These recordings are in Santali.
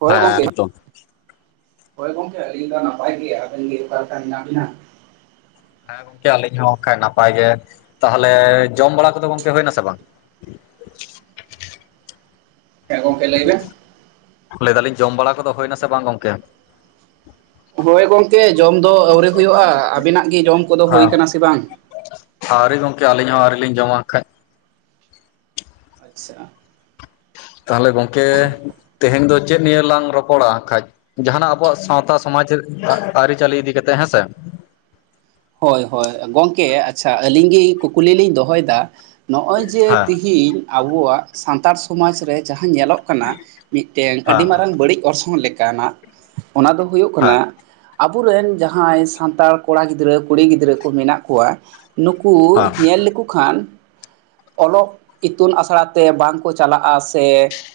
ᱦᱳᱭ ᱦᱮᱸ ᱜᱚᱢᱠᱮ ᱱᱤᱛᱚᱜ ᱦᱳᱭ ᱜᱚᱢᱠᱮ ᱟᱹᱞᱤᱧ ᱫᱚ ᱱᱟᱯᱟᱭ ᱜᱮ ᱟᱵᱮᱱ ᱜᱮ ᱚᱠᱟᱞ ᱞᱮᱠᱟ ᱢᱮᱱᱟᱜ ᱵᱤᱱᱟ? ᱦᱮᱸ ᱜᱚᱝᱠᱮ ᱟᱹᱞᱤᱧ ᱦᱚᱸ ᱚᱱᱠᱟ ᱱᱟᱯᱟᱭ ᱜᱮ ᱛᱟᱦᱚᱞᱮ ᱡᱚᱢ ᱵᱟᱲᱟ ᱠᱚᱫᱚ ᱜᱚᱝᱠᱮ ᱦᱩᱭ ᱱᱟ ᱥᱮ ᱵᱟᱝ? ᱪᱮᱫ ᱜᱚᱢᱠᱮ ᱞᱟᱹᱭ ᱵᱮᱱ? ᱞᱟᱹᱭ ᱫᱟᱞᱤᱧ ᱡᱚᱢ ᱵᱟᱲᱟ ᱠᱚᱫᱚ ᱦᱩᱭᱱᱟ ᱥᱮ ᱵᱟᱝ ᱜᱚᱝᱠᱮ? ᱦᱳᱭ ᱜᱚᱝᱠᱮ ᱡᱚᱢ ᱫᱚ ᱟᱹᱣᱨᱤ ᱦᱩᱭᱩᱜᱼᱟ ᱟᱵᱤᱱᱟᱜ ᱜᱮ ᱡᱚᱢ ᱠᱚᱫᱚ ᱦᱳᱭ ᱦᱮᱸ ᱟᱠᱟᱱᱟ ᱥᱮ ᱵᱟᱝ? ᱟᱹᱣᱨᱤ ᱜᱚᱢᱠᱮ ᱟᱹᱞᱤᱧ ᱦᱚᱸ ᱟᱹᱣᱨᱤ ᱞᱤᱧ ᱡᱚᱢᱟ ᱠᱷᱟᱱᱼᱼ ᱟᱪᱪᱷᱟ᱾ ᱛᱟᱦᱚᱞᱮ ᱜᱚᱝᱠᱮ ᱛᱮᱦᱮᱧ ᱫᱚᱼᱼ ᱪᱮᱫ ᱱᱤᱭᱟᱹ ᱞᱟᱝ ᱨᱚᱯᱚᱲᱟ ᱠᱷᱟᱡ ᱡᱟᱦᱟᱱᱟᱜ ᱟᱵᱚᱣᱟᱜ ᱥᱟᱶᱛᱟ ᱥᱚᱢᱟᱡᱽ ᱟᱹᱨᱤᱪᱟᱹᱞᱤ ᱤᱫᱤ ᱠᱟᱛᱮᱫ ᱦᱮᱸ ᱥᱮ? ᱦᱳᱭ ᱦᱳᱭ ᱜᱚᱢᱠᱮ ᱟᱪᱪᱷᱟ ᱟᱹᱞᱤᱧ ᱜᱮ ᱠᱩᱠᱞᱤ ᱞᱤᱧ ᱫᱚᱦᱚᱭ ᱮᱫᱟ? ᱱᱚᱜᱼᱚᱭ ᱡᱮ ᱦᱮᱸ ᱛᱤᱦᱤᱧ ᱟᱵᱚᱣᱟᱜ ᱥᱟᱱᱛᱟᱲ ᱥᱚᱢᱟᱡᱽ ᱨᱮᱼᱼ ᱡᱟᱦᱟᱸ ᱧᱮᱞᱚᱜ ᱠᱟᱱᱟ ᱢᱤᱫᱴᱮᱱ ᱟᱹᱰᱤ ᱦᱮᱸ ᱢᱟᱨᱟᱝ ᱵᱟᱹᱲᱤᱡ ᱚᱨᱥᱚᱝ ᱞᱮᱠᱟᱱᱟᱜ᱾ ᱚᱱᱟ ᱫᱚ ᱦᱩᱭᱩᱜ ᱦᱮᱸ ᱠᱟᱱᱟ ᱟᱵᱚᱨᱮᱱ ᱡᱟᱦᱟᱸᱭ ᱥᱟᱱᱛᱟᱲ ᱠᱚᱲᱟ ᱜᱤᱫᱽᱨᱟᱹᱼᱼ ᱠᱩᱲᱤ ᱜᱤᱫᱽᱨᱟᱹ ᱠᱚ ᱢᱮᱱᱟᱜ ᱠᱚᱣᱟ ᱱᱩᱠᱩ ᱦᱮᱸ ᱧᱮᱞ ᱞᱮᱠᱚ ᱠᱷᱟᱱᱼᱼ ᱚᱞᱚᱜ ᱤᱛᱩᱱ ᱟᱥᱲᱟ ᱛᱮ ᱵᱟᱝ ᱠᱚ ᱪᱟᱞᱟᱜᱼᱟ ᱥᱮᱼᱼ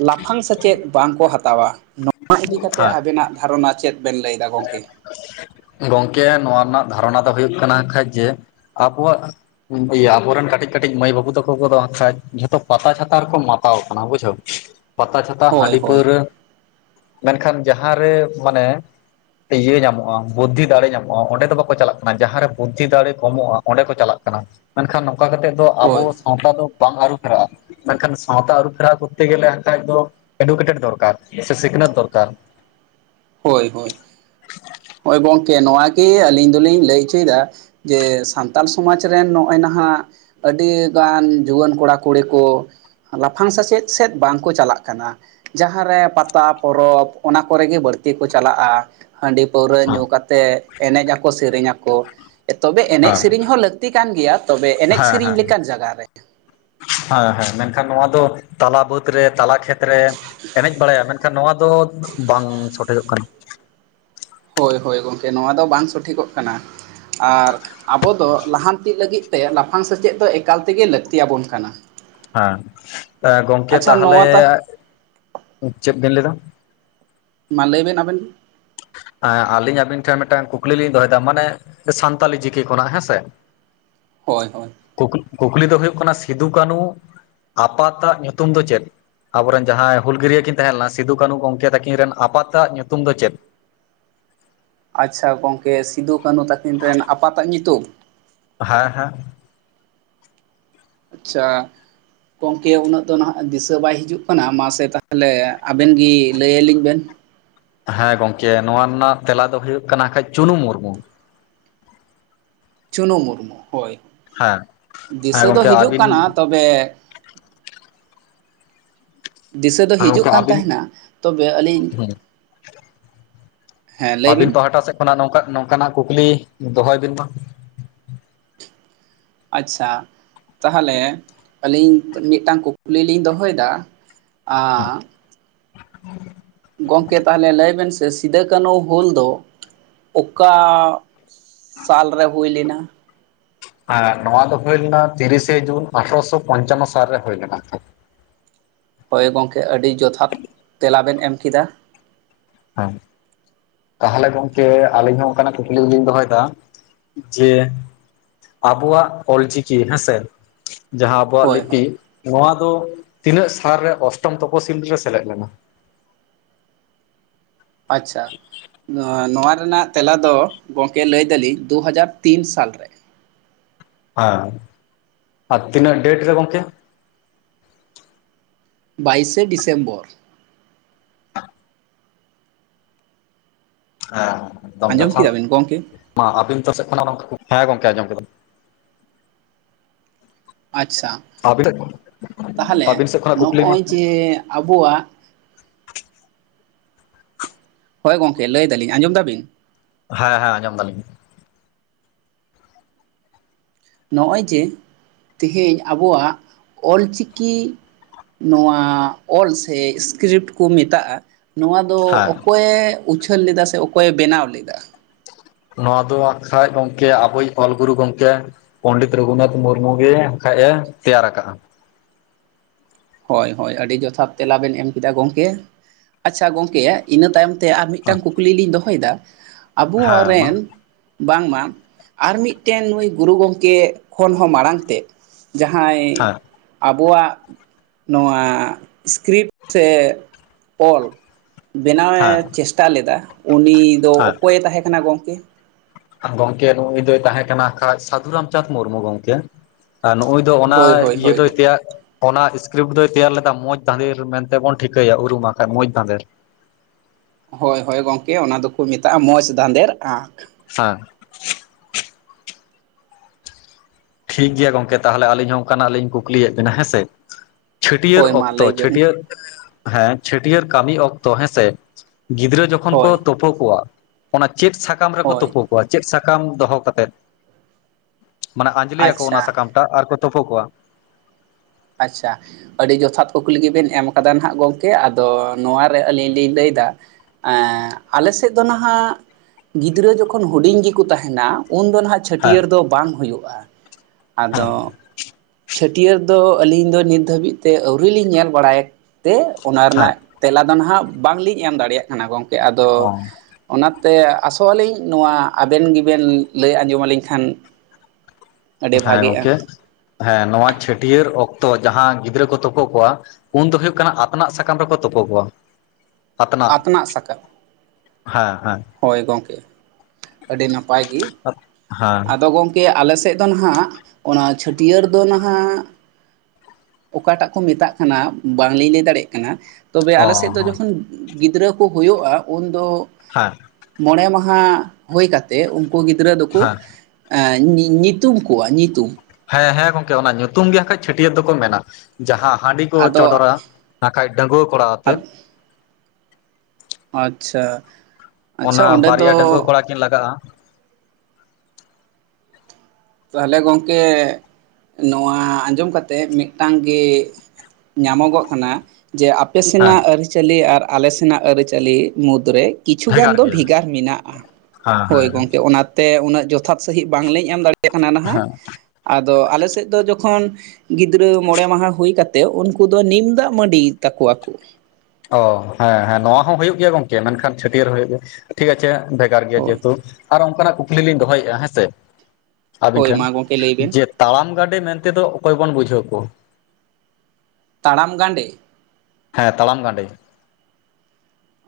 ᱞᱟᱯᱷᱟᱝ ᱥᱮᱪᱮᱫ ᱵᱟᱝᱠᱚ ᱦᱟᱛᱟᱣᱟ ᱱᱚᱣᱟ ᱤᱫᱤ ᱠᱟᱛᱮ ᱟᱵᱮᱱᱟᱜ ᱫᱷᱟᱨᱚᱱᱟ ᱪᱮᱫ ᱵᱮᱱ ᱞᱟᱹᱭ? ᱫᱟ ᱜᱚᱢᱠᱮ ᱜᱚᱝᱠᱮ ᱱᱚᱣᱟ ᱨᱮᱱᱟᱜ ᱫᱷᱟᱨᱚᱱᱟ ᱫᱚ ᱦᱩᱭᱩᱜ ᱠᱟᱱᱟ ᱠᱷᱟᱡ ᱡᱮ ᱟᱵᱚᱣᱟᱜ᱾ ᱤᱭᱟᱹ ᱟᱵᱚᱨᱮᱱ ᱠᱟᱹᱴᱤᱡ ᱠᱟᱹᱴᱤᱡ ᱢᱟᱹᱭ ᱵᱟᱹᱵᱩ ᱛᱟᱠᱚ ᱠᱚᱫᱚ ᱠᱷᱟᱡ ᱡᱷᱚᱛᱚ ᱯᱟᱛᱟ ᱪᱷᱟᱛᱟ ᱨᱮᱠᱚ ᱢᱟᱛᱟᱣ ᱠᱟᱱᱟ ᱵᱩᱡᱷᱟᱹᱣ᱾ ᱯᱟᱛᱟ ᱪᱷᱟᱛᱟ ᱦᱳᱭ ᱦᱟᱹᱰᱤ ᱦᱳᱭ ᱯᱟᱹᱣᱨᱟᱹ ᱢᱮᱱᱠᱷᱟᱱ ᱡᱟᱦᱟᱸ ᱨᱮ ᱢᱟᱱᱮᱼᱼ ᱤᱭᱟᱹ ᱧᱟᱢᱚᱜᱼᱟ ᱵᱩᱫᱽᱫᱷᱤ ᱫᱟᱲᱮ ᱧᱟᱢᱚᱜᱼᱟ ᱚᱸᱰᱮ ᱫᱚ ᱵᱟᱠᱚ ᱪᱟᱞᱟᱜ ᱠᱟᱱᱟ ᱡᱟᱦᱟᱸᱨᱮ ᱵᱩᱫᱽᱫᱷᱤ ᱫᱟᱲᱮ ᱠᱚᱢᱚᱜᱼᱟ ᱚᱸᱰᱮ ᱠᱚ ᱪᱟᱞᱟᱜ ᱠᱟᱱᱟ᱾ ᱢᱮᱱ ᱠᱷᱟᱱ ᱱᱚᱝᱠᱟ ᱠᱟᱛᱮᱫ ᱫᱚ ᱟᱵᱚ ᱦᱳᱭ ᱥᱟᱶᱛᱟ ᱫᱚ ᱵᱟᱝ ᱟᱹᱨᱩ ᱯᱷᱮᱨᱟᱜᱼᱟ᱾ ᱵᱟᱠᱷᱟᱱ ᱥᱟᱶᱛᱟ ᱟᱹᱨᱩ ᱯᱷᱮᱨᱟᱣ ᱠᱚᱨᱛᱮ ᱜᱮᱞᱮ ᱠᱷᱟᱡ ᱫᱚ ᱮᱰᱩᱠᱮᱴᱮᱴ ᱫᱚᱨᱠᱟᱨ ᱥᱮ ᱥᱤᱠᱷᱱᱟᱹᱛ ᱫᱚᱨᱠᱟᱨ᱾ ᱦᱳᱭ ᱦᱳᱭ ᱦᱳᱭ ᱜᱚᱝ ᱠᱮ ᱱᱚᱣᱟ ᱜᱮ ᱟᱹᱞᱤᱧ ᱫᱚᱞᱤᱧ ᱞᱟᱹᱭ ᱦᱚᱪᱚᱭ ᱮᱫᱟ ᱡᱮ ᱥᱟᱱᱛᱟᱞ ᱥᱚᱢᱟᱡᱽ ᱨᱮᱱ ᱱᱚᱜᱼᱚᱭ ᱱᱟᱦᱟᱜᱼᱼ ᱟᱹᱰᱤ ᱜᱟᱱ ᱡᱩᱣᱟᱹᱱ ᱠᱚᱲᱟᱼᱠᱩᱲᱤ ᱠᱚᱼᱼ ᱞᱟᱯᱷᱟᱝ ᱥᱮᱪᱮᱫ ᱥᱮᱫ ᱵᱟᱝᱠᱚ ᱪᱟᱞᱟᱜ ᱠᱟᱱᱟ᱾ ᱡᱟᱦᱟᱸᱨᱮ ᱯᱟᱛᱟ ᱯᱚᱨᱚᱵᱽ ᱚᱱᱟ ᱠᱚᱨᱮ ᱜᱮ ᱵᱟᱹᱲᱛᱤ ᱠᱚ ᱪᱟᱞᱟᱜᱼᱟ, ᱦᱟᱺᱰᱤ ᱯᱟᱹᱣᱨᱟᱹ ᱧᱩ ᱠᱟᱛᱮᱫ ᱮᱱᱮᱡ ᱟᱠᱚ ᱥᱮᱨᱮᱧ ᱟᱠᱚ ᱮ ᱛᱚᱵᱮ ᱮᱱᱮᱡ ᱦᱮᱸ ᱥᱮᱨᱮᱧ ᱦᱚᱸ ᱞᱟᱹᱠᱛᱤ ᱞᱟᱹᱠᱛᱤ ᱠᱟᱱ ᱜᱮᱭᱟ ᱛᱚᱵᱮ ᱮᱱᱮᱡ ᱦᱮᱸ ᱥᱮᱨᱮᱧ ᱦᱮᱸ ᱞᱮᱠᱟᱱ ᱡᱟᱭᱜᱟ ᱨᱮ᱾ ᱦᱮᱸ ᱦᱮᱸ ᱢᱮᱱᱠᱷᱟᱱ ᱱᱚᱣᱟ ᱫᱚ ᱛᱟᱞᱟ ᱵᱟᱹᱫᱽ ᱨᱮ ᱛᱟᱞᱟ ᱠᱷᱮᱛ ᱨᱮ ᱮᱱᱮᱡ ᱵᱟᱲᱟᱭᱟ ᱢᱮᱱ ᱢᱮᱱᱠᱷᱟᱱ ᱱᱚᱣᱟ ᱫᱚ ᱵᱟᱝ ᱥᱚᱴᱷᱮᱜᱚᱜ ᱠᱟᱱᱟ᱾ ᱦᱳᱭ ᱦᱳᱭ ᱜᱚᱢᱠᱮ ᱱᱚᱣᱟ ᱫᱚ ᱵᱟᱝ ᱥᱚᱴᱷᱤᱠᱚᱜ ᱠᱟᱱᱟ ᱟᱨ ᱟᱵᱚ ᱫᱚ ᱞᱟᱦᱟᱱᱛᱤ ᱞᱟᱹᱜᱤᱫ᱾ ᱛᱮ ᱞᱟᱯᱷᱟᱝ ᱥᱮᱪᱮᱫ ᱫᱚ ᱮᱠᱟᱞ ᱛᱮᱜᱮ ᱞᱟᱹᱠᱛᱤᱭ ᱟᱵᱚᱱ ᱠᱟᱱᱟ, ᱦᱮᱸ ᱜᱚᱢᱠᱮ ᱟᱪᱪᱷᱟ ᱛᱟᱦᱚᱞᱮ ᱱᱚᱣᱟ ᱛᱟ ᱪᱮᱫ ᱵᱮᱱ ᱞᱟᱹᱭ ᱮᱫᱟ᱾ ᱢᱟ ᱞᱟᱹᱭ ᱵᱮᱱ ᱟᱵᱮᱱ ᱜᱮ᱾ ᱦᱮᱸ ᱟᱹᱞᱤᱧ ᱟᱵᱤᱱ ᱴᱷᱮᱱ ᱢᱤᱫᱴᱟᱝ ᱠᱩᱠᱞᱤ ᱞᱤᱧ ᱫᱚᱦᱚᱭ ᱮᱫᱟ ᱢᱟᱱᱮ ᱥᱟᱱᱛᱟᱞᱤ ᱪᱤᱠᱤ ᱠᱷᱚᱱᱟᱜ ᱦᱮᱸ ᱥᱮ, [unintelligible] ᱦᱳᱭ ᱠᱩᱠᱞᱤ ᱠᱩᱠᱞᱤ ᱫᱚ ᱦᱩᱭᱩᱜ ᱠᱟᱱᱟ ᱥᱤᱫᱩ ᱠᱟᱹᱱᱩ ᱟᱯᱟᱛᱟᱜ ᱧᱩᱛᱩᱢ ᱫᱚ ᱪᱮᱫ? ᱟᱵᱚ ᱨᱮᱱ ᱡᱟᱦᱟᱸᱭ ᱦᱩᱞᱜᱟᱹᱨᱤᱭᱟᱹ ᱠᱤᱱ ᱛᱟᱦᱮᱸ ᱞᱮᱱᱟ ᱥᱤᱫᱩ ᱠᱟᱹᱱᱦᱩ ᱜᱚᱢᱠᱮ ᱛᱟᱹᱠᱤᱱ ᱨᱮᱱ ᱟᱯᱟᱛᱟᱜ ᱧᱩᱛᱩᱢ ᱫᱚ ᱪᱮᱫ᱾ ᱟᱪᱪᱷᱟ ᱜᱚᱝᱠᱮ ᱥᱤᱫᱩ ᱠᱟᱹᱱᱦᱩ ᱛᱟᱹᱠᱤᱱ ᱨᱮᱱ ᱟᱯᱟᱛᱟᱜ ᱧᱩᱛᱩᱢ, ᱦᱮᱸ ᱦᱮᱸ᱾ ᱟᱪᱪᱷᱟ, ᱜᱚᱢᱠᱮ ᱩᱱᱟᱹᱜ ᱫᱚ ᱱᱟᱦᱟᱜ ᱫᱤᱥᱟᱹ ᱵᱟᱭ ᱦᱤᱡᱩᱜ ᱠᱟᱱᱟ ᱢᱟᱥᱮ ᱛᱟᱦᱚᱞᱮ ᱟᱵᱮᱱ ᱜᱮ ᱞᱟᱹᱭ ᱟᱞᱤᱧ ᱵᱮᱱ, ᱦᱮᱸ ᱜᱚᱝᱠᱮ ᱱᱚᱣᱟ ᱨᱮᱱᱟᱜ ᱛᱮᱞᱟ ᱫᱚ ᱦᱩᱭᱩᱜ ᱠᱟᱱᱟ ᱠᱷᱟᱡ ᱪᱩᱱᱩ ᱢᱩᱨᱢᱩ, ᱪᱩᱱᱩ ᱢᱩᱨᱢᱩ ᱦᱳᱭ ᱦᱮᱸ ᱦᱮᱸ ᱫᱤᱥᱟᱹ ᱫᱚ ᱜᱚᱝᱠᱮ ᱦᱤᱡᱩᱜ ᱟᱹᱵᱤᱱ ᱠᱟᱱᱟ ᱛᱚᱵᱮ, ᱫᱤᱥᱟᱹ ᱫᱚ ᱦᱮᱸ ᱦᱤᱡᱩᱜ ᱜᱚᱝᱠᱮ ᱠᱟᱱ ᱟᱹᱵᱤᱱ ᱛᱟᱦᱮᱱᱟ ᱛᱚᱵᱮ ᱟᱹᱞᱤᱧ᱾ ᱦᱩᱸ ᱦᱮᱸ ᱞᱟᱹᱭ ᱟᱹᱵᱤᱱ ᱵᱤᱱ ᱯᱟᱦᱴᱟ ᱥᱮᱫ ᱠᱷᱚᱱᱟᱜ ᱱᱚᱝᱠᱟᱱᱟᱜ ᱠᱩᱠᱞᱤ ᱫᱚᱦᱚᱭ ᱵᱤᱱ ᱢᱟ, ᱟᱪᱪᱷᱟ ᱛᱟᱦᱚᱞᱮ ᱟᱹᱞᱤᱧ ᱢᱤᱫᱴᱟᱝ ᱠᱩᱠ ᱠᱩᱠᱞᱤ ᱞᱤᱧ ᱫᱚᱦᱚᱭᱫᱟ ᱟᱸᱻ [unintelligible] ᱜᱚᱢᱠᱮ ᱛᱟᱦᱚᱞᱮ ᱞᱟᱹᱭ ᱵᱮᱱ ᱥᱮ, ᱥᱤᱫᱟᱹ ᱠᱟᱹᱱᱦᱩ ᱦᱩᱞ ᱫᱚ ᱚᱠᱟ ᱥᱟᱞᱨᱮ ᱦᱩᱭ ᱞᱮᱱᱟ᱾ ᱟᱨ ᱱᱚᱶᱟ ᱫᱚ ᱦᱩᱭᱳᱭ ᱞᱮᱱᱟ ᱛᱤᱨᱤᱥᱮ ᱡᱩᱱ ᱟᱴᱷᱨᱚᱥᱚ ᱯᱚᱧᱪᱟᱱᱱᱚ ᱥᱟᱞᱨᱮ ᱦᱩᱭᱞᱱᱟ, ᱦᱚᱭ ᱜᱚᱢᱠᱮ ᱟᱹᱰᱤ ᱡᱚᱛᱷᱟᱛ ᱛᱮᱞᱟ ᱵᱮᱱ ᱮᱢ ᱠᱮᱫᱟ, ᱦᱮᱸ ᱛᱟᱦᱚᱞᱮ ᱜᱚᱢᱠᱮ ᱟᱹᱞᱤᱧ ᱦᱚᱸ ᱚᱱᱠᱟᱱᱟᱜ ᱠᱩᱠᱞᱤ ᱜᱮ ᱞᱤᱧ ᱫᱚᱦᱚᱭ ᱫᱟ ᱡᱮ ᱟᱵᱚᱣᱟᱜ ᱚᱞᱪᱤᱠᱤ ᱦᱮᱸ ᱥᱮ, ᱡᱟᱦᱟᱸ ᱟᱵᱚᱣᱟᱜ ᱦᱳᱭ ᱞᱤᱯᱤ ᱦᱳᱭ ᱱᱚᱣᱟ ᱫᱚ ᱛᱤᱱᱟᱹᱜ ᱥᱟᱞ ᱨᱮ ᱚᱥᱴᱚᱢ ᱛᱚᱯᱚᱥᱤᱞ ᱨᱮ ᱥᱮᱞᱮᱫ ᱞᱮᱱᱟ, ᱟᱪᱪᱷᱟ, ᱱᱚᱣᱟ ᱨᱮᱱᱟᱜ ᱛᱮᱞᱟ ᱫᱚ ᱜᱚᱢᱠᱮ ᱞᱟᱹᱭ ᱫᱟᱞᱤᱧ ᱫᱩ ᱦᱟᱡᱟᱨ ᱛᱤᱱ ᱥᱟᱞ ᱨᱮ, ᱦᱟᱸ ᱟᱨ ᱛᱤᱱᱟᱹᱜ ᱰᱮᱴ ᱨᱮ ᱜᱚᱢᱠᱮ, ᱵᱟᱭᱤᱥᱮ ᱰᱤᱥᱮᱢᱵᱚᱨ, ᱦᱮᱸ ᱮᱠᱫᱚᱢ ᱟᱸᱡᱚᱢ ᱡᱚᱛᱷᱟᱛ ᱠᱮᱫᱟ ᱵᱤᱱ ᱜᱚᱢᱠᱮ ᱢᱟ ᱟᱵᱤᱱ ᱛᱚ ᱥᱮᱫ ᱠᱷᱚᱱᱟᱜ ᱦᱮᱸ ᱜᱚᱢᱠᱮ ᱟᱸᱡᱚᱢ ᱠᱮᱫᱟ᱾ ᱟᱪᱪᱷᱟ ᱟᱹᱵᱤᱱ ᱛᱟᱦᱚᱞᱮ ᱟᱹᱵᱤᱱ ᱥᱮᱫ ᱠᱷᱚᱱᱟᱜ ᱠᱩᱠᱞᱤ ᱢᱟ ᱱᱚᱜ-ᱚᱭ ᱦᱮᱸ ᱡᱮ ᱟᱵᱚᱣᱟᱜ, ᱦᱳᱭ ᱜᱚᱢᱠᱮ ᱞᱟᱹᱭ ᱫᱟᱞᱤᱧ ᱟᱸᱡᱚᱢ ᱮᱫᱟ ᱵᱤᱱ, ᱦᱮᱸ ᱦᱮᱸ ᱟᱸᱡᱚᱢ ᱮᱫᱟᱞᱤᱧ, ᱱᱚᱜ-ᱚᱭ ᱡᱮ ᱛᱮᱦᱮᱧ ᱟᱵᱚᱣᱟᱜ ᱚᱞ ᱪᱤᱠᱤ, ᱱᱚᱣᱟ ᱚᱞ ᱥᱮ ᱤᱥᱠᱨᱤᱯᱴ ᱠᱚ ᱢᱮᱛᱟᱜ-ᱟ, ᱱᱚᱣᱟ ᱫᱚ ᱦᱮᱸ ᱚᱠᱚᱭᱮ ᱩᱪᱷᱟᱹᱱ ᱞᱮᱫᱟ ᱥᱮ ᱚᱠᱚᱭᱮ ᱵᱮᱱᱟᱣ ᱞᱮᱫᱟ, ᱱᱚᱣᱟ ᱫᱚ ᱦᱟᱸᱜ ᱠᱷᱟᱡ ᱜᱚᱝᱠᱮ ᱟᱵᱚᱭᱤᱡ ᱚᱞ ᱜᱩᱨᱩ ᱜᱚᱝᱠᱮ, ᱯᱚᱱᱰᱤᱛ ᱨᱚᱜᱷᱩᱱᱟᱛᱷ ᱢᱩᱨᱢᱩ ᱜᱮ ᱦᱟᱸᱜ ᱠᱷᱟᱡ ᱮ ᱛᱮᱭᱟᱨ ᱟᱠᱟᱜᱼᱟ᱾ ᱦᱳᱭ ᱦᱳᱭ ᱟᱹᱰᱤ ᱡᱚᱛᱷᱟᱛ ᱛᱮᱞᱟ ᱵᱮᱱ ᱮᱢ ᱠᱮᱫᱟ ᱜᱚᱢᱠᱮ ᱟᱪᱪᱷᱟ ᱜᱚᱢᱠᱮ ᱤᱱᱟᱹ ᱛᱟᱭᱚᱢ ᱛᱮ ᱟᱨ ᱢᱤᱫᱴᱟᱱ ᱠᱩᱠᱞᱤ ᱞᱤᱧ ᱫᱚᱦᱚᱭ ᱮᱫᱟ ᱟᱵᱚ ᱦᱮᱸ ᱢᱟ ᱨᱮᱱ, ᱵᱟᱝᱢᱟ ᱟᱨ ᱢᱤᱫᱴᱮᱱ ᱱᱩᱭ ᱜᱩᱨᱩ ᱜᱚᱢᱠᱮ ᱠᱷᱚᱱ ᱦᱚᱸ ᱢᱟᱲᱟᱝ ᱛᱮ, ᱡᱟᱦᱟᱸᱭ ᱦᱮᱸ ᱟᱵᱚᱣᱟᱜ ᱱᱚᱣᱟ ᱥᱠᱨᱤᱯᱴ ᱥᱮ ᱚᱞ ᱵᱮᱱᱟᱣᱮ ᱦᱮᱸ ᱪᱮᱥ ᱛᱟ ᱞᱮᱫᱟ ᱩᱱᱤ ᱫᱚ ᱦᱮᱸ᱾ ᱚᱠᱚᱭᱮ ᱛᱟᱦᱮᱸ ᱠᱟᱱᱟ ᱜᱚᱢᱠᱮ? ᱜᱚᱝᱠᱮ ᱱᱩᱜ ᱩᱭ ᱫᱚᱭ ᱛᱟᱦᱮᱸ ᱠᱟᱱᱟ ᱦᱟᱸᱜ ᱠᱷᱟᱡᱽ ᱥᱟᱫᱷᱩ ᱨᱟᱢᱪᱟᱸᱫᱽ ᱢᱩᱨᱢᱩ ᱜᱚᱝᱠᱮ ᱟᱨ ᱱᱩᱜ ᱩᱭ, ᱫᱚ ᱚᱱᱟ ᱦᱳᱭ ᱦᱳᱭ ᱤᱭᱟᱹ ᱦᱳᱭ ᱫᱚ ᱜᱚᱢᱠᱮ ᱛᱮᱭᱟᱨ, ᱚᱱᱟ ᱤᱥᱠᱨᱤᱯᱴ ᱫᱚᱭ ᱛᱮᱭᱟᱨ ᱞᱮᱫᱟ ᱢᱚᱡᱽ ᱫᱷᱟᱸᱫᱮᱨ ᱢᱮᱱᱛᱮ ᱵᱚᱱ ᱴᱷᱤᱠᱟᱹᱭᱟ ᱩᱨᱩᱢᱟ ᱦᱟᱸᱜ ᱠᱷᱟᱡ ᱢᱚᱡᱽ ᱫᱷᱟᱸᱫᱮᱨ, ᱦᱳᱭ ᱦᱳᱭ ᱜᱚᱢᱠᱮ ᱚᱱᱟ ᱫᱚᱠᱚ ᱢᱮᱛᱟᱜᱼᱟ ᱢᱚᱡᱽ ᱫᱷᱟᱸᱫᱮᱨ ᱟᱸᱠ᱾ ᱥᱟ, ᱴᱷᱤᱠ ᱜᱮᱭᱟ ᱜᱚᱝᱠᱮ ᱛᱟᱦᱚᱞᱮ ᱟᱹᱞᱤᱧ ᱦᱚᱸ ᱚᱱ ᱠᱟᱱᱟᱜ ᱞᱤᱧ ᱠᱩᱠᱞᱤᱭᱮᱫ ᱵᱤᱱᱟᱹ ᱦᱮᱸ ᱥᱮ, ᱪᱷᱟᱹᱴᱭᱟᱹᱨ ᱦᱳᱭ ᱢᱟ ᱚᱠᱛᱚ ᱞᱟᱹᱭ ᱵᱮᱱ ᱪᱷᱟᱹᱴᱭᱟᱹᱨ, ᱦᱮᱸ ᱪᱷᱟᱹᱴᱭᱟᱹᱨ ᱠᱟᱹᱢᱤ ᱚᱠᱛᱚ ᱦᱮᱸᱥᱮ ᱜᱤᱫᱽᱨᱟᱹ ᱡᱚᱠᱷᱚᱱ ᱠᱚ ᱦᱳᱭ ᱛᱳᱯᱳ ᱠᱚᱣᱟ, ᱚᱱᱟ ᱪᱮᱫ ᱥᱟᱠᱟᱢ ᱨᱮᱠᱚ ᱦᱳᱭ ᱛᱳᱯᱳ ᱠᱚᱣᱟ ᱪᱮᱫ ᱥᱟᱠᱟᱢ ᱫᱚᱦᱚ ᱠᱟᱛᱮᱜ ᱢᱟᱱᱮ ᱟᱸᱧᱡᱞᱮᱭ ᱟᱠᱚ ᱚᱱᱟ ᱟᱪᱪᱷᱟ ᱥᱟᱠᱟᱢ ᱴᱟᱜ ᱟᱨ ᱠᱚ ᱛᱩᱯᱩ ᱠᱚᱣᱟ᱾ ᱟᱪᱪᱷᱟ᱾ ᱟᱹᱰᱤ ᱡᱚᱛᱷᱟᱛ ᱠᱩᱠᱞᱤ ᱜᱮᱵᱮᱱ ᱮᱢ ᱠᱟᱫᱟ ᱱᱟᱦᱟᱜ ᱜᱚᱝᱠᱮ ᱟᱫᱚ ᱱᱚᱣᱟ ᱨᱮ ᱟᱹᱞᱤᱧ ᱞᱤᱧ ᱞᱟᱹᱭ ᱫᱟ ᱮᱸᱻ ᱟᱞᱮ ᱥᱮᱫ ᱫᱚ ᱱᱟᱦᱟᱜ ᱜᱤᱫᱽᱨᱟᱹ ᱡᱚᱠᱷᱚᱱ ᱦᱩᱰᱤᱧ ᱜᱮᱠᱚ ᱛᱟᱦᱮᱱᱟ ᱩᱱ ᱫᱚ ᱱᱟᱦᱟᱜ, ᱦᱮᱸ ᱪᱷᱟᱹᱴᱭᱟᱹᱨ ᱫᱚ ᱵᱟᱝ ᱦᱩᱭᱩᱜᱼᱟ᱾ ᱟᱫᱚ ᱪᱷᱟᱹᱴᱭᱟᱹᱨ ᱫᱚ ᱟᱹᱞᱤᱧ ᱫᱚ ᱱᱤᱛ ᱫᱷᱟᱹᱵᱤᱡ ᱛᱮ ᱟᱹᱣᱨᱤ ᱞᱤᱧ ᱧᱮᱞ ᱵᱟᱲᱟᱭ ᱛᱮ ᱚᱱᱟ ᱦᱮᱸ ᱨᱮᱱᱟᱜ, ᱛᱮᱞᱟ ᱫᱚ ᱱᱟᱦᱟᱜ ᱵᱟᱝᱞᱤᱧ ᱮᱢ ᱫᱟᱲᱮᱭᱟᱜ ᱠᱟᱱᱟ ᱜᱚᱢᱠᱮ ᱟᱫᱚ, ᱚ ᱟᱱᱟᱛᱮ ᱟᱥᱚᱜ ᱟᱹᱞᱤᱧ ᱱᱚᱣᱟ ᱟᱵᱮᱱ ᱜᱮᱵᱮᱱ ᱞᱟᱹᱭ ᱟᱸᱡᱚᱢ ᱟᱹᱞᱤᱧ ᱠᱷᱟᱱ᱾ ᱟᱹᱰᱤ ᱦᱮᱸ ᱵᱷᱟᱜᱮᱜᱼᱟ ᱜᱚᱝᱠᱮ᱾ ᱦᱮᱸ ᱱᱚᱣᱟ ᱪᱷᱟᱹᱴᱭᱟᱹᱨ ᱚᱠᱛᱚ ᱡᱟᱦᱟᱸ ᱜᱤᱫᱽᱨᱟᱹ ᱠᱚ ᱛᱳᱯᱳ ᱠᱚᱣᱟ᱾ ᱩᱱ ᱫᱚ ᱦᱩᱭᱩᱜ ᱠᱟᱱᱟ ᱟᱛᱱᱟᱜ ᱥᱟᱠᱟᱢ ᱨᱮᱠᱚ ᱛᱳᱯᱳ ᱠᱚᱣᱟ᱾ ᱟᱛᱱᱟᱜ ᱦᱮᱸ ᱦᱮᱸ᱾ ᱦᱳᱭ ᱜᱚᱝᱠᱮ ᱟᱹᱰᱤ ᱱᱟᱯᱟᱭ ᱜᱮ ᱦᱮᱸ ᱟᱫᱚ ᱜᱚᱝ ᱠᱮ ᱟᱞᱮ ᱥᱮᱫ ᱫᱚ ᱱᱟᱦᱟᱜ ᱚᱱᱟ ᱪᱷᱟᱹᱴᱭᱟᱹᱨ ᱫᱚ ᱱᱟᱦᱟᱜ, ᱚᱠᱟᱴᱟᱜ ᱠᱚ ᱢᱮᱛᱟᱜ ᱠᱟᱱᱟ ᱵᱟᱝᱞᱤᱧ ᱞᱟᱹᱭ ᱫᱟᱲᱮᱜ ᱠᱟᱱᱟ᱾ ᱛᱚᱵᱮ ᱚ ᱟᱞᱮ ᱥᱮᱫ ᱫᱚ ᱡᱚᱠᱷᱚᱱ ᱜᱤᱫᱽᱨᱟᱹ ᱠᱚ ᱦᱩᱭᱩᱜᱼᱟ ᱩᱱ ᱫᱚ, ᱦᱟᱸ᱾ ᱢᱚᱬᱮ ᱢᱟᱦᱟ ᱦᱳᱭ ᱠᱟᱛᱮ ᱩᱱᱠᱩ ᱜᱤᱫᱽᱨᱟᱹ ᱫᱩᱠᱚ, ᱦᱮᱸ ᱦᱮᱸ ᱧᱤᱼᱧᱤᱛᱩᱢ ᱠᱚᱣᱟ ᱧᱩᱛᱩᱢ, ᱦᱮᱸ ᱦᱮᱸ ᱜᱚᱝᱠᱮ ᱚᱱᱟ ᱧᱩᱛᱩᱢ ᱜᱮ ᱦᱟᱸᱜ ᱠᱷᱟᱡᱽ ᱪᱷᱟᱹᱴᱭᱟᱹᱨ ᱫᱚᱠᱚ ᱢᱮᱱᱟ᱾ ᱡᱟᱦᱟᱸ ᱦᱟᱺᱰᱤ ᱠᱚ ᱟᱫᱚ ᱪᱚᱰᱚᱨᱟ ᱱᱟᱠᱷᱟᱡ ᱰᱟᱺᱝᱜᱩᱣᱟᱹ ᱠᱚᱲᱟ ᱟᱛᱮ, ᱟᱪᱪᱷᱟ ᱟᱪᱪᱷᱟ ᱚᱱᱟ ᱚᱸᱰᱮ ᱫᱚ᱾ ᱵᱟᱨᱭᱟ ᱰᱟᱺᱜᱩᱣᱟᱹ ᱠᱚᱲᱟ ᱠᱤᱱ ᱞᱟᱜᱟᱜᱼᱟ᱾ ᱛᱟᱦᱚᱞᱮ ᱜᱚᱝᱠᱮ ᱱᱚᱣᱟ ᱟᱸᱡᱚᱢ ᱠᱟᱛᱮ ᱢᱤᱫᱴᱟᱝ ᱜᱮ, ᱧᱟᱢᱚᱜᱚᱜ ᱠᱟᱱᱟ ᱡᱮ ᱟᱯᱮ ᱦᱮᱸ ᱥᱮᱱᱟᱜ ᱟᱹᱨᱤᱪᱟᱹᱞᱤ ᱟᱨ ᱟᱞᱮ ᱥᱮᱱᱟᱜ ᱟᱹᱨᱤᱪᱟᱹᱞᱤ ᱢᱩᱫᱽᱨᱮ, ᱠᱤᱪᱷᱩ ᱜᱟᱱ ᱫᱚ ᱵᱷᱮᱜᱟᱨ ᱢᱮᱱᱟᱜᱼᱟ᱾ ᱦᱮᱸ ᱦᱳᱭ ᱦᱮᱸ ᱜᱚᱝᱠᱮ ᱚᱱᱟᱛᱮ ᱩᱱᱟᱹᱜ ᱡᱚᱛᱷᱟᱛ ᱥᱟᱺᱦᱤᱡ ᱵᱟᱝᱞᱤᱧ ᱮᱢ ᱫᱟᱲᱮᱜ, ᱠᱟᱱᱟ ᱱᱟᱦᱟᱜ ᱟᱫᱚ ᱟᱞᱮ ᱥᱮᱫ ᱫᱚ ᱡᱚᱠᱷᱚᱱ ᱜᱤᱫᱽᱨᱟᱹ ᱢᱚᱬᱮ ᱢᱟᱦᱟ ᱦᱩᱭ ᱠᱟᱛᱮ ᱩᱱᱠᱩ ᱫᱚ ᱱᱤᱢ ᱫᱟᱜ ᱢᱟᱺᱰᱤ ᱛᱟᱠᱚᱣᱟ ᱠᱚ ᱾ ᱚ ᱦᱮᱸ ᱦᱮᱸ ᱱᱚᱣᱟ ᱦᱚᱸ ᱦᱩᱭᱩᱜ ᱜᱮᱭᱟ ᱜᱚᱝᱠᱮ ᱢᱮᱱᱠᱷᱟᱱ ᱪᱷᱟᱹᱴᱭᱟᱹᱨ ᱦᱩᱭᱩᱜ ᱫᱚ ᱾ ᱴᱷᱤᱠ ᱟᱪᱷᱮ ᱵᱷᱮᱜᱟᱨ ᱜᱮᱭᱟ ᱦᱳᱭ ᱡᱮᱦᱛᱩ, ᱟᱨ ᱚᱱᱠᱟ ᱱᱟᱜ ᱠᱩᱠᱞᱤ ᱞᱤᱧ ᱫᱚᱦᱚᱭᱮᱜᱼᱟ ᱦᱮᱸ ᱥᱮ ᱾ ᱟᱵᱤᱱ ᱦᱳᱭ ᱴᱷᱮᱱ ᱢᱟ ᱜᱚᱢᱠᱮ ᱞᱟᱹᱭ ᱵᱮᱱ ᱡᱮ ᱛᱟᱲᱟᱢ ᱜᱟᱰᱮ ᱢᱮᱱᱛᱮ ᱫᱚ ᱚᱠᱚᱭ ᱵᱚᱱ ᱵᱩᱡᱷᱟᱹᱣ ᱠᱚᱣᱟ ᱾ ᱛᱟᱲᱟᱢ ᱜᱟᱸᱰᱮ ᱾ ᱦᱮᱸ ᱛᱟᱲᱟᱢ ᱜᱟᱸᱰᱮ ᱾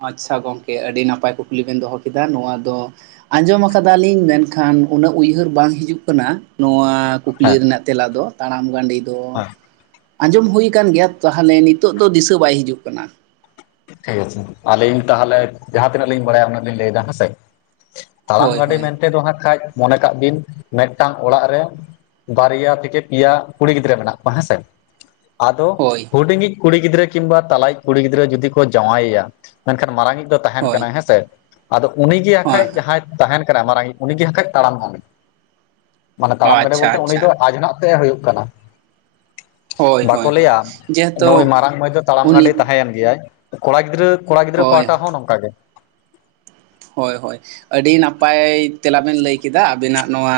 ᱟᱪᱪᱷᱟ ᱜᱚᱝᱠᱮ, ᱟᱹᱰᱤ ᱱᱟᱯᱟᱭ ᱠᱩᱠᱞᱤ ᱵᱤᱱ ᱫᱚᱦᱚ ᱠᱮᱫᱟ ᱱᱚᱣᱟ ᱫᱚ ᱾ ᱟᱸᱡᱚᱢ ᱟᱠᱟᱫᱟ ᱞᱤᱧ ᱢᱮᱱᱠᱷᱟᱱ ᱩᱱᱟᱹᱜ ᱩᱭᱦᱟᱹᱨ ᱵᱟᱝ ᱦᱤᱡᱩᱜ ᱠᱟᱱᱟ, ᱱᱚᱣᱟᱼᱼ ᱚᱱᱟ ᱠᱩᱠᱞᱤ ᱦᱮᱸ ᱨᱮᱱᱟᱜ ᱛᱮᱞᱟ ᱫᱚ ᱛᱟᱲᱟᱢ ᱜᱟᱸᱰᱮ ᱫᱚᱼᱼ ᱦᱮᱸ ᱟᱸᱡᱚᱢ ᱦᱩᱭ ᱠᱟᱱ ᱜᱮᱭᱟ ᱛᱟᱦᱮᱞᱮ ᱱᱤᱛᱚᱜ ᱫᱚ ᱫᱤᱥᱟᱹ ᱵᱟᱭ ᱦᱤᱡᱩᱜ ᱠᱟᱱᱟ ᱾ ᱴᱷᱤᱠ ᱟᱪᱷᱮ ᱟᱹᱞᱤᱧ ᱛᱟᱦᱮᱞᱮ ᱡᱟᱦᱟᱸ ᱛᱤᱱᱟᱹᱜ ᱞᱤᱧ ᱵᱟᱲᱟᱭᱟ ᱩᱱᱟᱹᱜ ᱞᱤᱧ ᱞᱟᱹᱭᱫᱟ ᱦᱮᱸᱥᱮ ᱾ ᱛᱟᱲᱟᱢ ᱦᱳᱭ ᱜᱟᱸᱰᱮ ᱦᱳᱭ ᱢᱮᱱᱛᱮ ᱫᱚ ᱦᱟᱸᱜ ᱠᱷᱟᱸᱡ ᱢᱚᱱᱮ ᱠᱟᱜ ᱵᱤᱱ ᱢᱤᱫᱴᱟᱝ ᱚᱲᱟᱜ ᱨᱮᱼᱼ ᱵᱟᱨᱭᱟ ᱛᱷᱮᱠᱮ ᱯᱮᱭᱟ ᱠᱩᱲᱤ ᱜᱤᱫᱽᱨᱟᱹ ᱢᱮᱱᱟᱜ ᱠᱚᱣᱟ ᱦᱮᱸ ᱥᱮ ᱾ ᱟᱫᱚ ᱦᱳᱭ ᱦᱩᱰᱤᱧᱤᱡ ᱠᱩᱲᱤ ᱜᱤᱫᱽᱨᱟᱹ ᱠᱤᱱᱵᱟ ᱛᱟᱞᱟᱭᱤᱡ ᱠᱩᱲᱤ ᱜᱤᱫᱽᱨᱟᱹ ᱡᱩᱫᱤ ᱠᱚ ᱡᱟᱶᱟᱣ ᱮᱭᱟᱼᱼ ᱢᱮᱱᱠᱷᱟᱱ ᱢᱟᱨᱟᱝ ᱤᱡ ᱫᱚ ᱛᱟᱦᱮᱱ ᱦᱳᱭ ᱠᱟᱱᱟᱭ ᱦᱮᱸᱥᱮ, ᱟᱫᱚ ᱩᱱᱤᱜᱮ ᱟᱠᱷᱟᱡ ᱦᱮᱸ ᱡᱟᱦᱟᱸᱭᱼᱼ ᱛᱟᱦᱮᱱ ᱠᱟᱱᱟᱭ ᱢᱟᱨᱟᱝᱤᱡ ᱩᱱᱤᱜᱮ ᱦᱟᱠᱷᱟᱡ ᱛᱟᱲᱟᱢ ᱜᱟᱸᱰᱮ ᱢᱟᱱᱮ ᱛᱟᱲᱟᱢ ᱜᱟᱸᱰᱮ ᱟᱪᱪᱷᱟ ᱵᱚᱞᱛᱮ ᱩᱱᱤ ᱟᱪᱪᱷᱟ ᱫᱚ ᱟᱡᱱᱽᱱᱟᱨ ᱾ ᱛᱮ ᱦᱩᱭᱩᱜ ᱠᱟᱱᱟ ᱾ ᱦᱳᱭ ᱵᱟᱠᱚ ᱦᱳᱭ ᱦᱳᱭ ᱞᱟᱹᱭᱟ ᱡᱮᱦᱮᱛᱩ ᱱᱩᱭ ᱢᱟᱨᱟᱝ ᱢᱟᱹᱭ ᱫᱚ ᱛᱟᱲᱟᱢ ᱩᱱᱤ ᱜᱟᱹᱰᱮ ᱛᱟᱦᱮᱸᱭᱮᱱ ᱜᱮᱭᱟᱭ ᱾ ᱠᱚᱲᱟ ᱜᱤᱫᱽᱨᱟᱹ ᱠᱚᱲᱟ ᱜᱤᱫᱽᱨᱟᱹ ᱦᱳᱭ ᱯᱟᱦᱴᱟ ᱦᱚᱸ ᱱᱚᱝᱠᱟ ᱜᱮ ᱾ ᱦᱚᱭ ᱦᱚᱭ ᱟᱹᱰᱤ ᱱᱟᱯᱟᱭ ᱛᱮᱞᱟᱵᱮᱱ ᱞᱟᱹᱭ ᱠᱮᱫᱟ ᱟᱹᱵᱤᱱᱟᱜ ᱱᱚᱣᱟᱼᱼ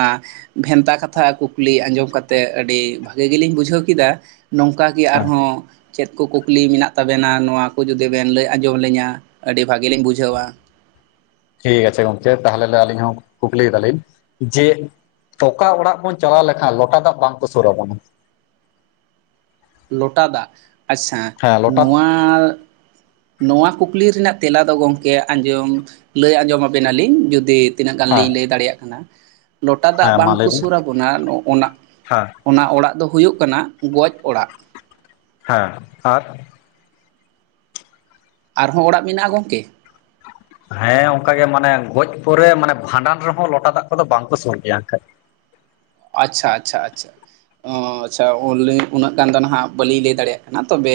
ᱵᱷᱮᱱᱛᱟ ᱠᱟᱛᱷᱟ ᱠᱩᱠᱞᱤ ᱟᱸᱡᱚᱢ ᱠᱟᱛᱮ ᱟᱹᱰᱤ ᱵᱷᱟᱜᱮ ᱜᱮᱞᱤᱧ ᱵᱩᱡᱷᱟᱹᱣ ᱠᱮᱫᱟ ᱾ ᱱᱚᱝᱠᱟ ᱜᱮ ᱟᱨᱦᱚᱸᱼᱼ ᱪᱮᱫ ᱠᱚ ᱠᱩᱠᱞᱤ ᱢᱮᱱᱟᱜ ᱛᱟᱵᱮᱱᱟ ᱱᱚᱣᱟ ᱠᱚ ᱡᱩᱫᱤ ᱵᱮᱱ ᱞᱟᱹᱭ ᱟᱸᱡᱚᱢ ᱞᱤᱧᱟᱹ ᱟᱹᱰᱤ ᱵᱷᱟᱹᱜᱤ ᱞᱤᱧ ᱵᱩᱡᱷᱟᱹᱣᱟ ᱾ ᱴᱷᱤᱠ ᱟᱪᱷᱮ ᱜᱚᱝᱠᱮ ᱛᱟᱦᱚᱞᱮ ᱟᱹᱞᱤᱧ ᱦᱚᱸ ᱠᱩᱠᱞᱤᱤᱭ ᱫᱟᱞᱤᱧ ᱡᱮᱼᱼ ᱚᱠᱟ ᱚᱲᱟᱜ ᱵᱚᱱ ᱪᱟᱞᱟᱣ ᱞᱮᱠᱷᱟᱱ ᱞᱚᱴᱟ ᱫᱟᱜ ᱵᱟᱝᱠᱚ ᱥᱩᱨ ᱟᱵᱚᱱᱟ ᱾ ᱞᱚᱴᱟ ᱫᱟᱜ ᱟᱪᱪᱷᱟ ᱦᱮᱸ ᱞᱚᱴᱟ ᱱᱚᱣᱟᱼᱼ ᱱᱚᱣᱟ ᱠᱩᱠᱞᱤ ᱨᱮᱱᱟᱜ ᱛᱮᱞᱟ ᱫᱚ ᱜᱚᱢᱠᱮ ᱟᱸᱡᱚᱢ ᱞᱟᱹᱭ ᱟᱸᱡᱚᱢ ᱟᱵᱮᱱᱟᱞᱤᱧ ᱡᱩᱫᱤᱼᱼ ᱛᱤᱱᱟᱹᱜ ᱜᱟᱱ ᱦᱮᱸ ᱞᱤᱧ ᱞᱟᱹᱭ ᱫᱟᱲᱮᱭᱟᱜᱼᱟ ᱠᱟᱱᱟ, ᱞᱚᱴᱟ ᱫᱟᱜ ᱦᱮᱸ ᱢᱟ ᱵᱟᱝ ᱞᱟᱹᱭ ᱠᱚ ᱵᱤᱱ ᱥᱩᱨ ᱟᱵᱚᱱᱟ ᱱᱚᱜᱼᱚ ᱱᱟᱼᱼ ᱦᱮᱸ ᱚᱱᱟ ᱚᱲᱟᱜ ᱫᱚ ᱦᱩᱭᱩᱜ ᱠᱟᱱᱟ ᱜᱚᱡ ᱚᱲᱟᱜ ᱾ ᱦᱮᱸ ᱟᱨᱼᱼ ᱟᱨᱦᱚᱸ ᱚᱲᱟᱜ ᱢᱮᱱᱟᱜᱼᱟ ᱜᱚᱢᱠᱮ ᱾ ᱦᱮᱸ ᱚᱱᱠᱟ ᱜᱮ ᱢᱟᱱᱮ ᱜᱚᱡ ᱯᱚᱨᱮ ᱢᱟᱱᱮ ᱵᱷᱟᱸᱰᱟᱱ ᱨᱮᱦᱚᱸ ᱞᱚᱴᱟ ᱫᱟᱜ ᱠᱚᱫᱚ ᱵᱟᱝᱠᱚ ᱥᱩᱨ ᱜᱮᱭᱟ ᱮᱱᱠᱷᱟᱱ ᱾ ᱟᱪᱪᱷᱟ ᱟᱪᱪᱷᱟ ᱟᱪᱪᱷᱟ, ᱚ ᱟᱪᱪᱷᱟ ᱚᱱᱞᱤ ᱩᱱᱟᱹᱜ ᱜᱟᱱ ᱫᱚ ᱱᱟᱜ ᱵᱟᱹᱞᱤᱧ ᱞᱟᱹᱭ ᱫᱟᱲᱮᱭᱟᱜᱼᱟ ᱾ ᱛᱚᱵᱮ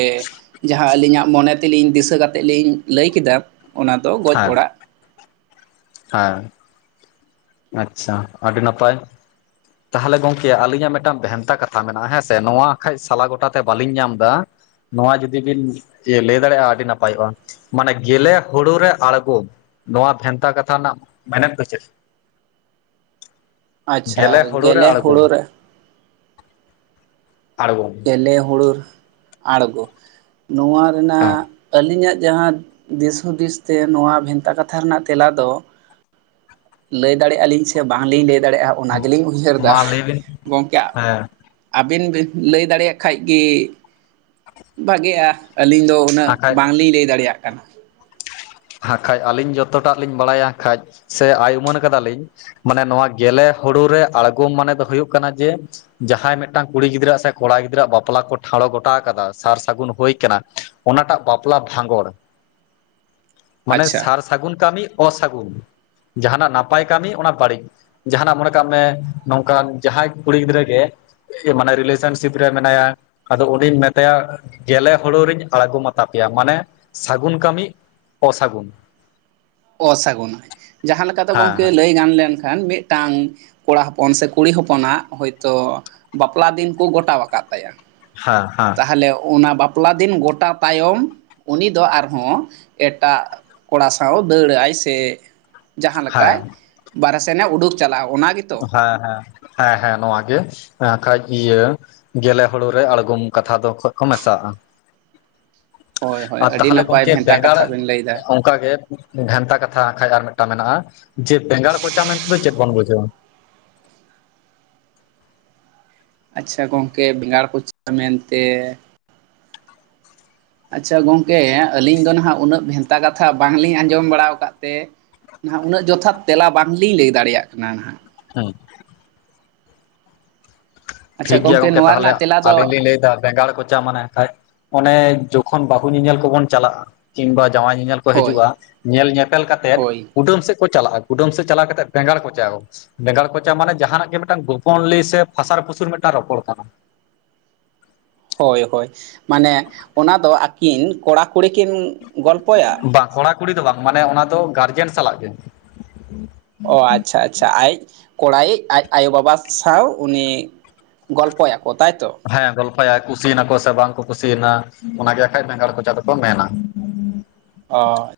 ᱡᱟᱦᱟᱸ ᱟᱹᱞᱤᱧᱟᱜ ᱢᱚᱱᱮ ᱛᱮᱞᱤᱧ ᱫᱤᱥᱟᱹ ᱠᱟᱛᱮᱫ ᱞᱤᱧ ᱞᱟᱹᱭ ᱠᱮᱫᱟᱼᱼ ᱚᱱᱟ ᱫᱚ ᱜᱚᱡ ᱦᱮᱸ ᱚᱲᱟᱜ ᱾ ᱦᱮᱸ, ᱟᱪᱪᱷᱟ ᱟᱹᱰᱤ ᱱᱟᱯᱟᱭ ᱾ ᱛᱟᱦᱚᱞᱮ ᱜᱚᱢᱠᱮ ᱟᱹᱞᱤᱧᱟᱜ ᱢᱤᱫᱴᱟᱝ ᱵᱷᱮᱱᱛᱟ ᱠᱟᱛᱷᱟ ᱢᱮᱱᱟᱜᱼᱟ ᱦᱮᱸ ᱥᱮ, ᱱᱚᱣᱟ ᱠᱷᱟᱱᱡ ᱥᱟᱞᱟ ᱜᱚᱴᱟ ᱛᱮ ᱵᱟᱞᱤᱧ ᱧᱟᱢ ᱮᱫᱟ ᱾ ᱱᱚᱣᱟ ᱡᱩᱫᱤ ᱵᱤᱱ ᱞᱟᱹᱭ ᱫᱟᱲᱮᱭᱟᱜᱼᱟ ᱟᱹᱰᱤ ᱱᱟᱯᱟᱭᱚᱜᱼᱟ ᱢᱟᱱᱮ ᱜᱮᱞᱮ ᱦᱩᱲᱩ ᱨᱮ ᱟᱬᱜᱚᱢ ᱾ ᱱᱚᱣᱟ ᱵᱷᱮᱱᱛᱟ ᱠᱟᱛᱷᱟ ᱨᱮᱱᱟᱜ ᱢᱮᱱᱮᱛ ᱫᱚ ᱪᱮᱫ? ᱟᱪᱪᱷᱟ ᱜᱮᱞᱮ ᱦᱩᱲᱩ ᱨᱮ ᱟᱬᱜᱚᱢ ᱦᱩᱲᱩ ᱨᱮ ᱟᱬᱜᱚᱢ ᱾ ᱜᱮᱞᱮ ᱦᱩᱲᱩ ᱟᱬᱜᱚ ᱱᱚᱣᱟ ᱦᱮᱸ ᱨᱮᱱᱟᱜᱼᱼ ᱟᱹᱞᱤᱧᱟᱜ ᱡᱟᱦᱟᱸ ᱫᱤᱥ ᱦᱩᱫᱤᱥ ᱛᱮ ᱱᱚᱣᱟ ᱵᱷᱮᱱᱛᱟ ᱠᱟᱛᱷᱟ ᱨᱮᱱᱟᱜ ᱛᱮᱞᱟ ᱫᱚᱼᱼ ᱞᱟᱹᱭ ᱫᱟᱲᱮᱭᱟᱜᱼᱟ ᱟᱞᱤᱧ ᱥᱮ ᱵᱟᱝᱞᱤᱧ ᱞᱟᱹᱭ ᱫᱟᱲᱮᱭᱟᱜᱼᱟ ᱚᱱᱟ ᱜᱮᱞᱤᱧ ᱩᱭᱦᱟᱹᱨᱫᱟ ᱢᱟ ᱞᱟᱹᱭ ᱵᱤᱱ ᱜᱚᱢᱠᱮ ᱦᱮᱸ ᱾ ᱟᱹᱵᱮᱱ ᱵᱤᱱ ᱞᱟᱹᱭ ᱫᱟᱲᱮᱭᱟᱜ ᱠᱷᱟᱡ ᱜᱮᱼᱼ ᱵᱷᱟᱜᱮᱜᱼᱟ ᱟᱹᱞᱤᱧ ᱫᱚ ᱩᱱᱟᱹᱜ ᱵᱟᱠᱷᱟᱡ ᱵᱟᱝᱞᱤᱧ ᱞᱟᱹᱭ ᱫᱟᱲᱮᱭᱟᱜᱼᱟ ᱠᱟᱱᱟ ᱾ ᱦᱟᱠᱷᱟᱡ ᱟᱹᱞᱤᱧ ᱡᱚᱛᱚᱴᱟᱜ ᱞᱤᱧ ᱵᱟᱲᱟᱭᱟ ᱦᱟᱠᱷᱟᱡ ᱥᱮ ᱟᱭ ᱩᱢᱟᱹᱱ ᱠᱟᱫᱟᱞᱤᱧ ᱢᱟᱱᱮ ᱱᱚᱣᱟ ᱜᱮᱞᱮ ᱦᱩᱲᱩ ᱨᱮ ᱟᱬᱜᱚᱢ ᱢᱟᱱᱮ ᱫᱚ ᱦᱩᱭᱩᱜ ᱠᱟᱱᱟ ᱡᱮ ᱡᱟᱦᱟᱸᱭ ᱢᱤᱫᱴᱟᱝ ᱠᱩᱲᱤ ᱜᱤᱫᱽᱨᱟᱹ ᱥᱮ ᱠᱚᱲᱟ ᱜᱤᱫᱽᱨᱟᱹᱣᱟᱜ ᱵᱟᱯᱞᱟ ᱠᱚ ᱴᱷᱟᱲᱚ ᱜᱚᱴᱟ ᱠᱟᱫᱟ ᱥᱟᱨ ᱥᱟᱹᱜᱩᱱ ᱦᱩᱭ ᱠᱟᱱᱟ ᱚᱱᱟᱴᱟᱜ ᱵᱟᱯᱞᱟ ᱵᱷᱟᱸᱜᱚᱲ ᱢᱟᱱᱮ ᱟᱪᱪᱷᱟ ᱥᱟᱨ ᱥᱟᱹᱜᱩᱱ ᱠᱟᱹᱢᱤ ᱚᱥᱟᱹᱜᱩᱱ, ᱡᱟᱦᱟᱸᱱᱟᱜ ᱱᱟᱯᱟᱭ ᱠᱟᱹᱢᱤ ᱚᱱᱟ ᱵᱟᱹᱲᱤᱡ᱾ ᱡᱟᱦᱟᱸᱱᱟᱜ ᱢᱚᱱᱮ ᱠᱟᱜ ᱢᱮ ᱱᱚᱝᱠᱟᱱ ᱡᱟᱦᱟᱸᱭ ᱠᱩᱲᱤ ᱜᱤᱫᱽᱨᱟᱹ ᱜᱮ ᱢᱟᱱᱮ ᱨᱤᱞᱮᱥᱚᱱᱥᱤᱯ ᱨᱮ ᱢᱮᱱᱟᱭᱟ, ᱟᱫᱚ ᱩᱱᱤᱧ ᱢᱮᱛᱟᱭᱟ ᱜᱮᱞᱮ ᱦᱩᱲᱳ ᱨᱤᱧ ᱟᱬᱜᱚᱢᱟᱛᱟ ᱯᱮᱭᱟ ᱢᱟᱱᱮ ᱥᱟᱹᱜᱩᱱ ᱠᱟᱹᱢᱤ ᱚ ᱥᱟᱹᱜᱩᱱ᱾ ᱚᱥᱟᱹᱜᱱᱟ, ᱡᱟᱦᱟᱸ ᱞᱮᱠᱟ ᱞᱮᱠᱟᱛᱮ ᱦᱮᱸ ᱜᱚᱢᱠᱮ ᱦᱮᱸ ᱞᱟᱹᱭ ᱜᱟᱱ ᱞᱮᱱᱠᱷᱟᱱ ᱢᱤᱫᱴᱟᱝ ᱠᱚᱲᱟ ᱦᱚᱯᱚᱱ ᱥᱮ ᱠᱩᱲᱤ ᱦᱚᱯᱚᱱᱟᱜ ᱦᱚᱳᱭᱛᱳ ᱵᱟᱯᱞᱟ ᱫᱤᱱ ᱠᱚ ᱜᱚᱴᱟ ᱠᱟᱫ ᱛᱟᱭᱟ, ᱦᱮᱸ ᱦᱮᱸ᱾ ᱛᱟᱦᱚᱞᱮ ᱚᱱᱟ ᱵᱟᱯᱞᱟ ᱫᱤᱱ ᱜᱚᱴᱟ ᱛᱟᱭᱚᱢ ᱩᱱᱤ ᱫᱚ ᱟᱨᱦᱚᱸ ᱮᱴᱟᱜ ᱠᱚᱲᱟ ᱥᱟᱶ ᱫᱟᱹᱲᱟᱭ ᱥᱮ ᱡᱟᱦᱟᱸ ᱞᱮᱠᱟᱭ ᱦᱮᱸ ᱵᱟᱨᱦᱮ ᱥᱮᱱᱮ ᱩᱰᱩᱠ ᱪᱟᱞᱟᱜᱼᱟ ᱚᱱᱟ ᱜᱮᱛᱚ? ᱦᱮᱸ ᱦᱮᱸ ᱦᱮᱸ ᱦᱮᱸ ᱱᱚᱣᱟ ᱜᱮ ᱟᱠᱷᱟᱡ ᱤᱭᱟᱹ ᱜᱮᱞᱮ ᱦᱩᱲᱩᱨ ᱨᱮ ᱟᱬᱜᱚᱢ ᱠᱟᱛᱷᱟ ᱫᱚ ᱠᱷᱚᱡ ᱠᱚ ᱢᱮᱥᱟᱜᱼᱟ᱾ ᱦᱳᱭ ᱦᱳᱭ ᱟᱨ ᱟᱹᱰᱤ ᱛᱟᱦᱚᱞᱮ ᱱᱟᱯᱟᱭ ᱜᱚᱝᱠᱮ ᱵᱷᱮᱱᱛᱟ ᱵᱮᱸᱜᱟᱲ ᱠᱟᱛᱷᱟ ᱵᱮᱱ ᱞᱟᱹᱭ ᱮᱫᱟ ᱚᱱᱠᱟᱜᱮ ᱵᱷᱮᱱᱛᱟ ᱠᱟᱛᱷᱟ ᱠᱷᱟᱡ ᱟᱨ ᱢᱤᱫᱴᱟᱝ ᱢᱮᱱᱟᱜᱼᱟ, ᱡᱮ ᱵᱮᱸᱜᱟᱲ ᱠᱚᱪᱟ ᱢᱮᱱᱛᱮᱫᱚ ᱪᱮᱫ ᱵᱚᱱ ᱵᱩᱡᱷᱟᱹᱣᱟ? ᱟᱪᱪᱷᱟ ᱜᱚᱢᱠᱮ ᱵᱮᱸᱜᱟᱲ ᱠᱚᱪᱟ ᱢᱮᱱᱛᱮ ᱟᱪᱪᱷᱟ ᱜᱚᱢᱠᱮ ᱟᱹᱞᱤᱧ ᱫᱚ ᱱᱟᱦᱟᱸᱜ ᱩᱱᱟᱹᱜ ᱵᱷᱮᱱᱛᱟ ᱠᱟᱛᱷᱟ ᱵᱟᱝᱞᱤᱧ ᱟᱸᱡᱚᱢ ᱵᱟᱲᱟ ᱠᱟᱫ ᱛᱮ ᱱᱟᱦᱟᱸᱜ ᱩᱱᱟᱹᱜ ᱡᱚᱛᱷᱟᱛ ᱛᱮᱞᱟ ᱵᱟᱝᱞᱤᱧ ᱞᱟᱹᱭ ᱫᱟᱲᱮᱭᱟᱜ ᱠᱟᱱᱟ ᱱᱟᱦᱟᱸᱜ᱾ ᱦᱮᱸ᱾ ᱟᱪᱪᱷᱟ ᱴᱷᱤᱠᱜᱮᱭᱟ ᱜᱚᱝᱠᱮ ᱱᱚᱣᱟ ᱛᱟᱦᱚᱞᱮ ᱨᱮᱱᱟᱜ ᱛᱮᱞᱟ ᱫᱚ ᱟᱹᱞᱤᱧ ᱞᱤᱧ ᱞᱟᱹᱭᱫᱟ, ᱵᱮᱸᱜᱟᱲ ᱠᱚᱪᱟ ᱢᱟᱱᱮ ᱠᱷᱟᱡ ᱚᱱᱮ ᱡᱚᱠᱷᱚᱱ ᱵᱟᱹᱦᱩ ᱧᱮᱧᱮᱞ ᱠᱚᱵᱚᱱ ᱪᱟᱞᱟᱜᱼᱟ ᱠᱤᱵᱟ ᱡᱟᱶᱟᱭ ᱧᱮᱧᱮᱞ ᱠᱚ ᱦᱳᱭ ᱦᱤᱡᱩᱜᱼᱟ, ᱧᱮᱞ ᱧᱮᱯᱮᱞ ᱠᱟᱛᱮᱮᱫ ᱦᱳᱭ ᱠᱩᱰᱟᱹᱢ ᱥᱮᱫ ᱠᱚ ᱪᱟᱞᱟᱜᱼᱟ, ᱠᱩᱰᱟᱹᱢ ᱥᱮᱫ ᱪᱟᱞᱟᱣ ᱠᱟᱛᱮᱫ ᱵᱮᱸᱜᱟᱲ ᱠᱚᱪᱟ ᱵᱮᱸᱜᱟᱲ ᱠᱚᱪᱟ ᱢᱟᱱᱮ ᱡᱟᱦᱟᱸᱱᱟᱜ ᱜᱮ ᱢᱤᱫᱴᱟᱝ ᱜᱳᱯᱚᱱ ᱞᱤ ᱥᱮ ᱯᱷᱟᱥᱟᱨ ᱯᱷᱩ ᱥᱩᱨ ᱢᱤᱫᱴᱟᱝ ᱨᱚᱯᱚᱲ ᱠᱟᱱᱟ, ᱦᱳᱭ ᱦᱳᱭ ᱢᱟᱱᱮ ᱚᱱᱟ ᱫᱚ ᱟᱹᱠᱤᱱ ᱠᱚᱲᱟ ᱠᱩᱲᱤ ᱠᱤᱱ ᱜᱚᱞᱯᱚᱭᱟ ᱵᱟᱝ ᱠᱚᱲᱟᱼᱠᱩᱲᱤ ᱫᱚ ᱵᱟᱝ ᱢᱟᱱᱮ ᱚᱱᱟ ᱫᱚ ᱜᱟᱨᱡᱮᱱ ᱥᱟᱞᱟᱜ ᱜᱮ᱾ ᱚ ᱟᱪᱪᱷᱟ ᱟᱪᱪᱷᱟ ᱟᱭᱤᱡ ᱠᱚᱲᱟᱭᱤᱡ ᱟᱡ ᱟᱭᱳᱼᱵᱟᱵᱟ ᱥᱟᱶ ᱩᱱᱤ ᱜᱚᱞᱯᱚᱭᱟᱠᱚ ᱛᱟᱭᱛᱚ ᱦᱮᱸ ᱜᱚᱞᱯᱷᱟᱭᱟ ᱠᱩᱥᱤᱭᱮᱱᱟᱠᱚ ᱥᱮ ᱵᱟᱝ ᱠᱚ ᱠᱩᱥᱤᱭᱮᱱᱟ ᱚᱱᱟᱜᱮ ᱵᱟᱠᱷᱟᱡ ᱵᱮᱸᱜᱟᱲ ᱠᱚᱪᱟ ᱫᱚᱠᱚ ᱢᱮᱱᱟ᱾ ᱚᱻ